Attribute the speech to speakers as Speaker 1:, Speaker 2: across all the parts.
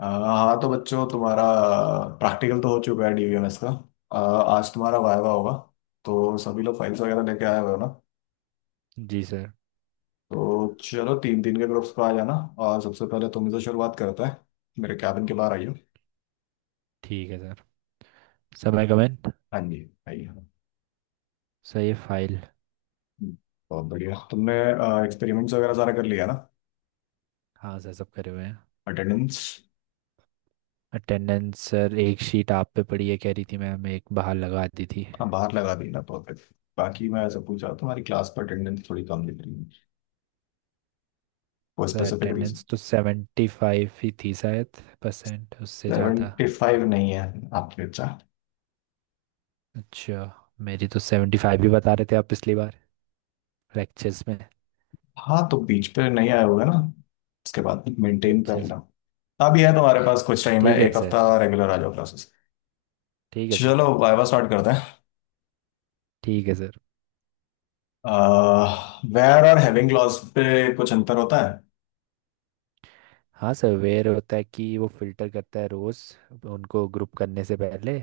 Speaker 1: हाँ तो बच्चों, तुम्हारा प्रैक्टिकल तो हो चुका है डीवीएमएस का। आज तुम्हारा वाइवा होगा, तो सभी लोग फाइल्स वगैरह लेके आए हुए हो ना?
Speaker 2: जी सर।
Speaker 1: तो चलो तीन तीन के ग्रुप्स पर आ जाना। और सबसे पहले तुम से शुरुआत करता है। मेरे कैबिन के बाहर आइयो।
Speaker 2: ठीक है सर। समय कमेंट।
Speaker 1: हाँ जी, आइए।
Speaker 2: सर ये फाइल।
Speaker 1: हम्म, बहुत बढ़िया, तुमने एक्सपेरिमेंट्स वगैरह सारा कर लिया ना?
Speaker 2: हाँ सर, सब करे हुए हैं।
Speaker 1: अटेंडेंस?
Speaker 2: अटेंडेंस सर, एक शीट आप पे पड़ी है, कह रही थी मैम एक बाहर लगा दी थी।
Speaker 1: हाँ बाहर लगा दी ना, परफेक्ट। बाकी मैं ऐसा पूछा, तुम्हारी क्लास पर अटेंडेंस थोड़ी कम दिख रही है। वो
Speaker 2: सर
Speaker 1: स्पेसिफिक रीजन?
Speaker 2: अटेंडेंस तो 75 ही थी शायद, परसेंट उससे ज़्यादा।
Speaker 1: 75 नहीं है आपके। अच्छा,
Speaker 2: अच्छा। मेरी तो 75 ही बता रहे थे आप पिछली बार लेक्चर्स में।
Speaker 1: हाँ तो बीच पे नहीं आया होगा ना। उसके बाद मेंटेन कर
Speaker 2: अच्छा सर।
Speaker 1: लो। अभी है तुम्हारे पास कुछ टाइम है,
Speaker 2: ठीक है
Speaker 1: एक
Speaker 2: सर।
Speaker 1: हफ्ता रेगुलर आ जाओ क्लासेस।
Speaker 2: ठीक है सर।
Speaker 1: चलो वाइवा स्टार्ट करते हैं।
Speaker 2: ठीक है सर।
Speaker 1: वेयर और हैविंग क्लॉज पे कुछ अंतर होता है?
Speaker 2: हाँ सर, वेयर होता है कि वो फिल्टर करता है रोज़ उनको ग्रुप करने से पहले,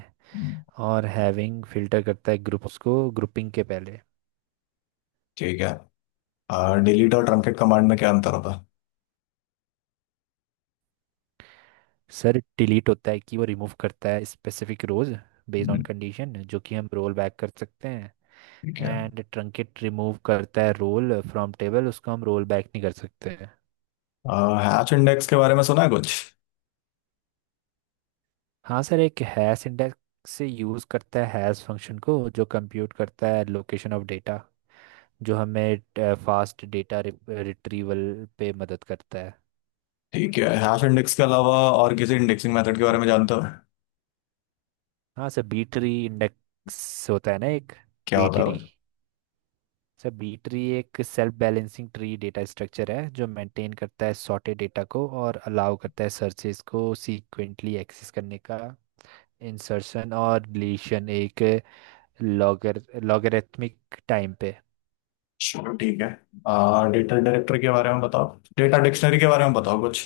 Speaker 2: और हैविंग फिल्टर करता है ग्रुप्स को ग्रुपिंग के पहले।
Speaker 1: ठीक है। डिलीट और ट्रंकेट कमांड में क्या अंतर होता है?
Speaker 2: सर डिलीट होता है कि वो रिमूव करता है specific rows based on
Speaker 1: hmm,
Speaker 2: condition, जो कि हम रोल बैक कर सकते हैं।
Speaker 1: ठीक है।
Speaker 2: एंड ट्रंकेट रिमूव करता है रोल फ्रॉम टेबल, उसको हम रोल बैक नहीं कर सकते हैं।
Speaker 1: हैश इंडेक्स के बारे में सुना है कुछ?
Speaker 2: हाँ सर, एक हैश इंडेक्स से यूज़ करता है हैश फंक्शन को जो कंप्यूट करता है लोकेशन ऑफ डेटा, जो हमें फास्ट डेटा रिट्रीवल पे मदद करता है।
Speaker 1: ठीक है, हैश इंडेक्स के अलावा और किसी इंडेक्सिंग मेथड के बारे में जानते हो?
Speaker 2: हाँ सर, बी ट्री इंडेक्स होता है ना एक।
Speaker 1: क्या
Speaker 2: बी
Speaker 1: होता है
Speaker 2: ट्री
Speaker 1: वो?
Speaker 2: सर बी ट्री एक self balancing tree data structure है जो मेंटेन करता है सॉर्टेड डेटा को और अलाउ करता है सर्चेस को सीक्वेंटली एक्सेस करने का, इंसर्शन और डिलीशन एक लॉगरिथमिक टाइम पे।
Speaker 1: चलो ठीक है। डेटा डायरेक्टर के बारे में बताओ, डेटा डिक्शनरी के बारे में बताओ कुछ।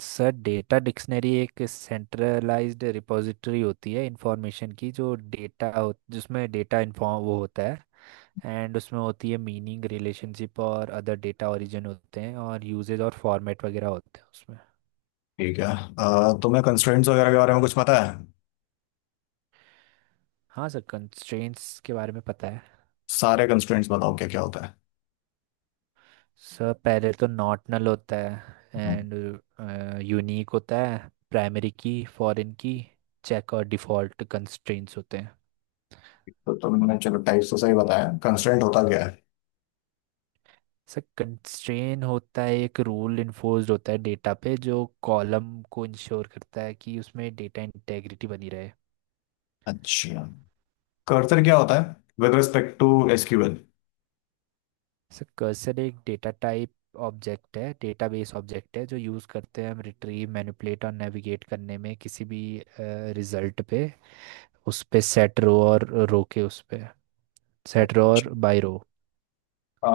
Speaker 2: सर डेटा डिक्शनरी एक सेंट्रलाइज्ड रिपॉजिटरी होती है इंफॉर्मेशन की, जो डेटा जिसमें डेटा इन्फॉर्म वो होता है, एंड उसमें होती है मीनिंग रिलेशनशिप और अदर डेटा ओरिजिन होते हैं और यूजेज और फॉर्मेट वगैरह होते हैं उसमें।
Speaker 1: ठीक है। तुम्हें कंस्ट्रेंट्स वगैरह के बारे में कुछ पता है?
Speaker 2: हाँ सर, कंस्ट्रेंट्स के बारे में पता है।
Speaker 1: सारे कंस्ट्रेंट्स बताओ क्या क्या होता है।
Speaker 2: सर पहले तो नॉट नल होता है, एंड यूनिक होता है, primary key, foreign key, check और डिफ़ॉल्ट कंस्ट्रेंट्स होते हैं।
Speaker 1: तो तुमने चलो टाइप्स तो सही बताया, कंस्ट्रेंट होता क्या है?
Speaker 2: सर कंस्ट्रेन होता है एक रूल इन्फोर्स्ड होता है डेटा पे, जो कॉलम को इंश्योर करता है कि उसमें डेटा इंटेग्रिटी बनी रहे।
Speaker 1: अच्छा। कर्सर क्या होता है with respect to SQL?
Speaker 2: Sir cursor एक डेटा टाइप ऑब्जेक्ट है, डेटाबेस ऑब्जेक्ट है, जो यूज़ करते हैं हम रिट्रीव मैनिपुलेट और नेविगेट करने में किसी भी रिजल्ट पे, उस पे सेट रो और रो के उस पे सेट रो और
Speaker 1: अच्छा।
Speaker 2: बाय रो।
Speaker 1: आ,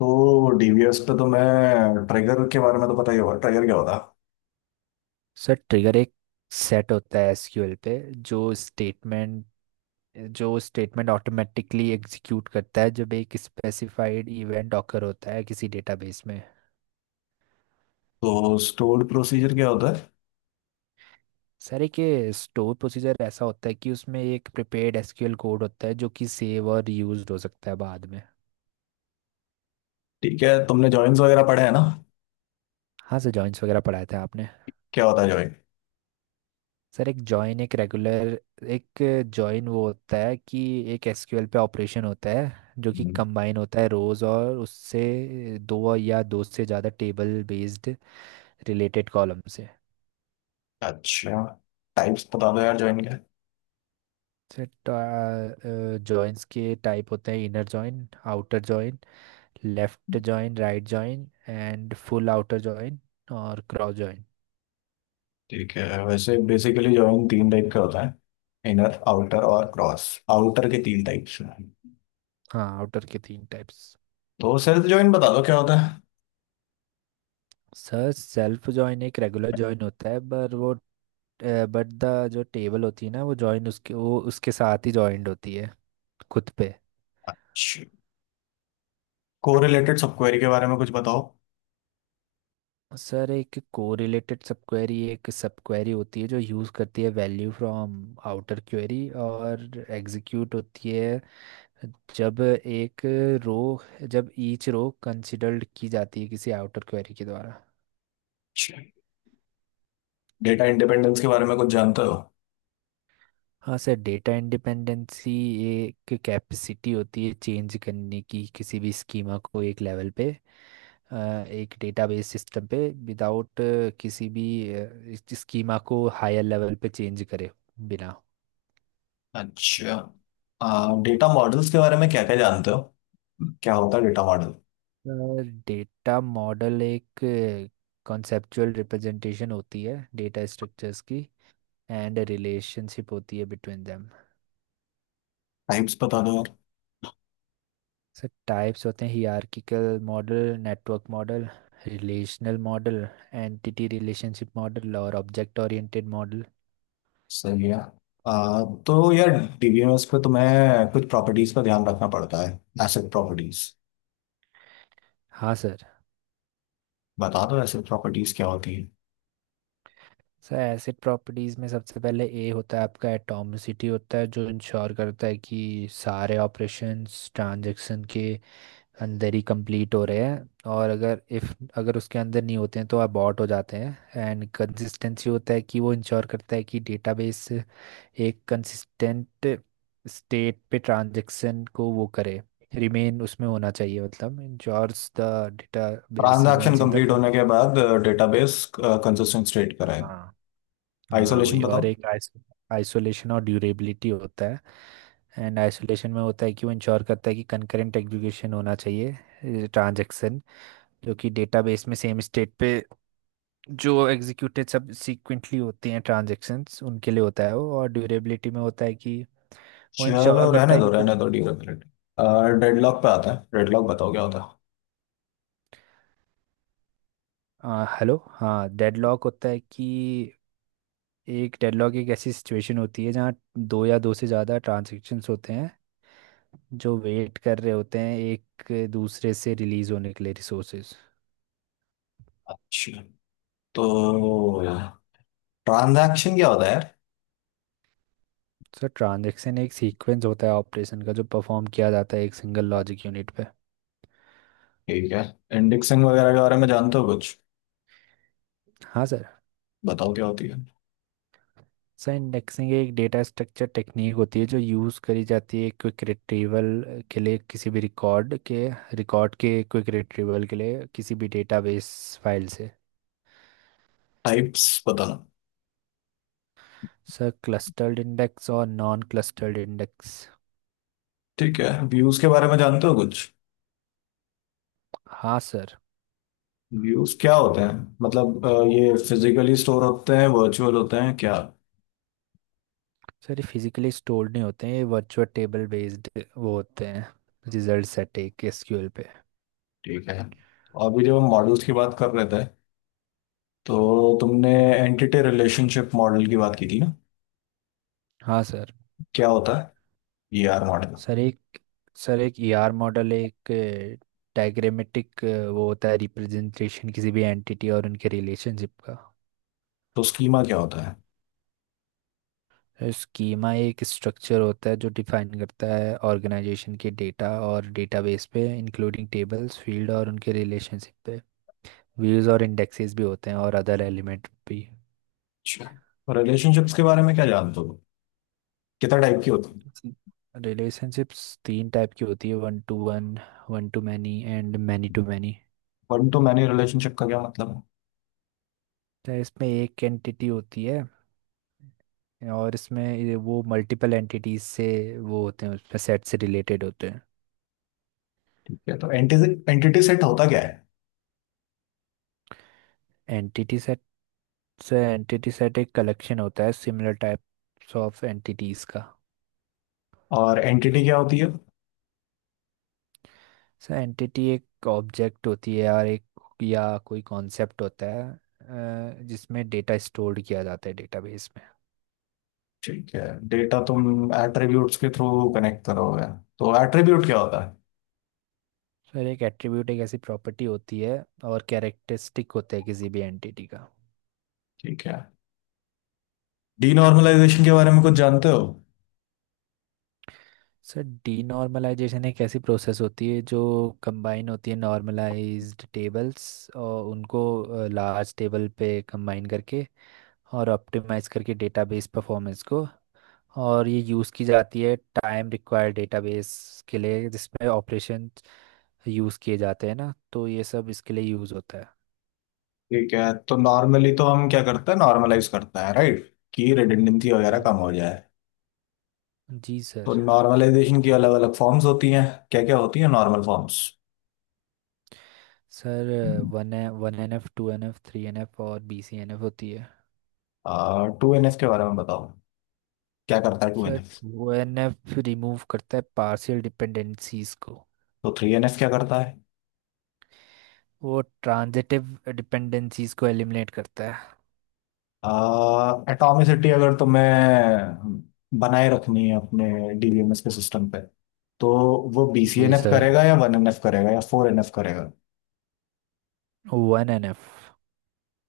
Speaker 1: तो डीबीएस पे तो मैं ट्रिगर के बारे में तो पता ही होगा, ट्रिगर क्या होता है?
Speaker 2: सर ट्रिगर एक सेट होता है SQL पे, जो स्टेटमेंट जो स्टेटमेंट ऑटोमेटिकली एग्जीक्यूट करता है जब एक स्पेसिफाइड इवेंट ऑकर होता है किसी डेटाबेस में।
Speaker 1: तो स्टोर्ड प्रोसीजर क्या होता है?
Speaker 2: सर एक स्टोर प्रोसीजर ऐसा होता है कि उसमें एक प्रिपेयर्ड SQL कोड होता है जो कि सेव और रीयूज हो सकता है बाद में।
Speaker 1: ठीक है, तुमने जॉइंस वगैरह पढ़े हैं ना?
Speaker 2: हाँ सर, जॉइंस वगैरह पढ़ाए थे आपने।
Speaker 1: क्या होता है जॉइन?
Speaker 2: सर एक जॉइन वो होता है कि एक SQL पे ऑपरेशन होता है जो कि कंबाइन होता है रोज, और उससे दो या दो से ज़्यादा टेबल बेस्ड रिलेटेड कॉलम से।
Speaker 1: अच्छा। टाइप्स बता दो यार जॉइन के।
Speaker 2: सर जॉइंस के टाइप होते हैं inner join, outer join, left join, right join and full outer join, और क्रॉस जॉइन।
Speaker 1: ठीक है, वैसे बेसिकली जॉइन तीन टाइप का होता है। इनर आउटर और क्रॉस। आउटर के तीन टाइप्स हैं।
Speaker 2: हाँ, आउटर के तीन टाइप्स।
Speaker 1: तो सेल्फ जॉइन बता दो क्या होता है।
Speaker 2: सर सेल्फ जॉइन एक रेगुलर जॉइन होता है, पर वो बट द जो टेबल होती है ना, वो जॉइंट उसके साथ ही जॉइंट होती है खुद पे।
Speaker 1: कोरिलेटेड सब क्वेरी के बारे में कुछ बताओ।
Speaker 2: सर एक कोरिलेटेड सब क्वेरी एक सब क्वेरी होती है जो यूज़ करती है वैल्यू फ्रॉम आउटर क्वेरी, और एग्जीक्यूट होती है जब एक रो जब ईच रो कंसिडर्ड की जाती है किसी आउटर क्वेरी के द्वारा।
Speaker 1: डेटा इंडिपेंडेंस के बारे में कुछ जानते हो?
Speaker 2: हाँ सर, डेटा इंडिपेंडेंसी एक कैपेसिटी होती है चेंज करने की किसी भी स्कीमा को एक लेवल पे, अ, एक डेटाबेस सिस्टम पे, विदाउट किसी भी स्कीमा को हायर लेवल पे चेंज करे बिना।
Speaker 1: अच्छा। डेटा मॉडल्स के बारे में क्या क्या जानते हो? क्या होता है डेटा मॉडल?
Speaker 2: डेटा मॉडल एक कॉन्सेप्चुअल रिप्रेजेंटेशन होती है डेटा स्ट्रक्चर्स की, एंड रिलेशनशिप होती है बिटवीन देम।
Speaker 1: टाइप्स बता दो यार।
Speaker 2: सर टाइप्स होते हैं hierarchical model, network model, relational model, entity relationship model और ऑब्जेक्ट ओरिएंटेड मॉडल।
Speaker 1: सही है। आ, तो यार, डीबीएमएस पे तुम्हें कुछ प्रॉपर्टीज का ध्यान रखना पड़ता है, एसेट प्रॉपर्टीज।
Speaker 2: हाँ सर।
Speaker 1: बता दो एसेट प्रॉपर्टीज क्या होती है।
Speaker 2: सर एसिड प्रॉपर्टीज में सबसे पहले ए होता है आपका, एटॉमिसिटी होता है जो इंश्योर करता है कि सारे ऑपरेशंस ट्रांजैक्शन के अंदर ही कंप्लीट हो रहे हैं, और अगर उसके अंदर नहीं होते हैं तो अबॉर्ट हो जाते हैं। एंड कंसिस्टेंसी होता है कि वो इंश्योर करता है कि डेटाबेस एक कंसिस्टेंट स्टेट पे ट्रांजैक्शन को वो करे, रिमेन उसमें होना चाहिए, मतलब ensures the database
Speaker 1: transaction
Speaker 2: remains in the.
Speaker 1: Complete होने के बाद डेटाबेस कंसिस्टेंट स्टेट कराए।
Speaker 2: हाँ, हाँ
Speaker 1: आइसोलेशन
Speaker 2: वही,
Speaker 1: बताओ।
Speaker 2: और एक आइसोलेशन और ड्यूरेबिलिटी होता है। एंड आइसोलेशन में होता है कि वो इंश्योर करता है कि कंकरेंट एग्जीक्यूशन होना चाहिए ट्रांजैक्शन, जो कि डेटाबेस में सेम स्टेट पे जो एग्जीक्यूटेड सब सीक्वेंटली होते हैं ट्रांजैक्शंस उनके लिए होता है वो, और ड्यूरेबिलिटी में होता है कि वो
Speaker 1: चलो
Speaker 2: इंश्योर करता है कि।
Speaker 1: रहने दो ड्यूरेबिलिटी। डेडलॉक पे आता है, डेडलॉक बताओ क्या होता है।
Speaker 2: हेलो, हाँ डेडलॉक होता है कि, एक डेडलॉक एक ऐसी सिचुएशन होती है जहाँ दो या दो से ज़्यादा ट्रांजैक्शंस होते हैं जो वेट कर रहे होते हैं एक दूसरे से रिलीज होने के लिए रिसोर्सेज।
Speaker 1: अच्छा, तो ट्रांजैक्शन क्या होता है यार?
Speaker 2: सर ट्रांजैक्शन एक सीक्वेंस होता है ऑपरेशन का जो परफॉर्म किया जाता है एक सिंगल लॉजिक यूनिट पे।
Speaker 1: ठीक है। इंडेक्सिंग वगैरह के बारे में जानते हो कुछ?
Speaker 2: हाँ सर।
Speaker 1: बताओ क्या होती है।
Speaker 2: सर इंडेक्सिंग एक डेटा स्ट्रक्चर टेक्निक होती है जो यूज़ करी जाती है क्विक रिट्रीवल के लिए किसी भी रिकॉर्ड के, क्विक रिट्रीवल के लिए किसी भी डेटाबेस फाइल से।
Speaker 1: टाइप्स बताना।
Speaker 2: सर क्लस्टर्ड इंडेक्स और नॉन क्लस्टर्ड इंडेक्स।
Speaker 1: ठीक है, व्यूज के बारे में जानते हो कुछ?
Speaker 2: हाँ सर।
Speaker 1: व्यूज क्या होते हैं? मतलब ये फिजिकली स्टोर होते हैं, वर्चुअल होते हैं क्या?
Speaker 2: सर ये फिजिकली स्टोर्ड नहीं होते हैं, ये वर्चुअल टेबल बेस्ड वो होते हैं, रिजल्ट सेट एक SQL पे।
Speaker 1: ठीक है। अभी जब हम मॉडल्स की बात कर रहे थे, तो तुमने
Speaker 2: हम्म।
Speaker 1: एंटिटी रिलेशनशिप मॉडल की बात की थी ना?
Speaker 2: हाँ सर।
Speaker 1: क्या होता है ये आर मॉडल?
Speaker 2: सर एक सर एक ER मॉडल एक डायग्रामेटिक वो होता है रिप्रेजेंटेशन किसी भी एंटिटी और उनके रिलेशनशिप का।
Speaker 1: तो स्कीमा क्या होता है?
Speaker 2: स्कीमा एक स्ट्रक्चर होता है जो डिफाइन करता है ऑर्गेनाइजेशन के डेटा और डेटाबेस पे, इंक्लूडिंग टेबल्स फील्ड और उनके रिलेशनशिप पे, व्यूज और इंडेक्सेस भी होते हैं और अदर एलिमेंट भी।
Speaker 1: अच्छा, रिलेशनशिप्स के बारे में क्या जानते हो? कितना टाइप की होती है?
Speaker 2: रिलेशनशिप्स तीन टाइप की होती है, one to one, one to many and many to many.
Speaker 1: One to many relationship का क्या मतलब है?
Speaker 2: तो इसमें एक एंटिटी होती है, और इसमें ये वो मल्टीपल एंटिटीज से वो होते हैं उसमें सेट से रिलेटेड होते हैं।
Speaker 1: ठीक है, तो एंटिटी एंटिटी सेट होता क्या है?
Speaker 2: Entity set. So entity set एक कलेक्शन होता है सिमिलर टाइप्स ऑफ एंटिटीज का।
Speaker 1: और एंटिटी क्या होती है?
Speaker 2: सो एंटिटी एक ऑब्जेक्ट होती है और एक या कोई कॉन्सेप्ट होता है, जिसमें डेटा स्टोर किया जाता है डेटाबेस।
Speaker 1: ठीक है। डेटा तुम एट्रीब्यूट्स के थ्रू कनेक्ट करोगे, तो एट्रीब्यूट क्या होता है?
Speaker 2: सर एक एट्रीब्यूट एक ऐसी प्रॉपर्टी होती है और कैरेक्टरिस्टिक होता है किसी भी एंटिटी का।
Speaker 1: ठीक है। डीनॉर्मलाइजेशन के बारे में कुछ जानते हो?
Speaker 2: सर डीनॉर्मलाइजेशन एक ऐसी प्रोसेस होती है जो कंबाइन होती है नॉर्मलाइज्ड टेबल्स और उनको लार्ज टेबल पे कंबाइन करके, और ऑप्टिमाइज करके डेटाबेस परफॉर्मेंस को। और ये यूज़ की जाती है टाइम रिक्वायर्ड डेटाबेस के लिए जिसमें ऑपरेशन यूज़ किए जाते हैं ना, तो ये सब इसके लिए यूज़ होता है।
Speaker 1: ठीक है, तो नॉर्मली तो हम क्या करते हैं, नॉर्मलाइज करते हैं, राइट? कि रिडंडेंसी वगैरह
Speaker 2: हाँ
Speaker 1: कम हो जाए।
Speaker 2: जी
Speaker 1: तो
Speaker 2: सर।
Speaker 1: नॉर्मलाइजेशन की अलग अलग फॉर्म्स होती हैं। क्या क्या होती है normal forms?
Speaker 2: Sir 1NF, 2NF, 3NF और BCNF होती है।
Speaker 1: 2NF के बारे में बताओ, क्या करता है two N
Speaker 2: sir
Speaker 1: F
Speaker 2: 2NF remove करता है पार्शियल डिपेंडेंसीज को।
Speaker 1: तो 3NF क्या करता है?
Speaker 2: वो ट्रांजिटिव डिपेंडेंसीज को एलिमिनेट करता
Speaker 1: एटॉमिसिटी अगर तुम्हें बनाए रखनी है अपने डीबीएमएस के सिस्टम पे, तो वो बी
Speaker 2: है।
Speaker 1: C
Speaker 2: G
Speaker 1: N F
Speaker 2: sir,
Speaker 1: करेगा या 1NF करेगा या 4NF करेगा?
Speaker 2: 1NF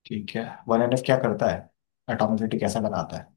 Speaker 1: ठीक है, 1NF क्या करता है? एटॉमिसिटी कैसे लगाता है?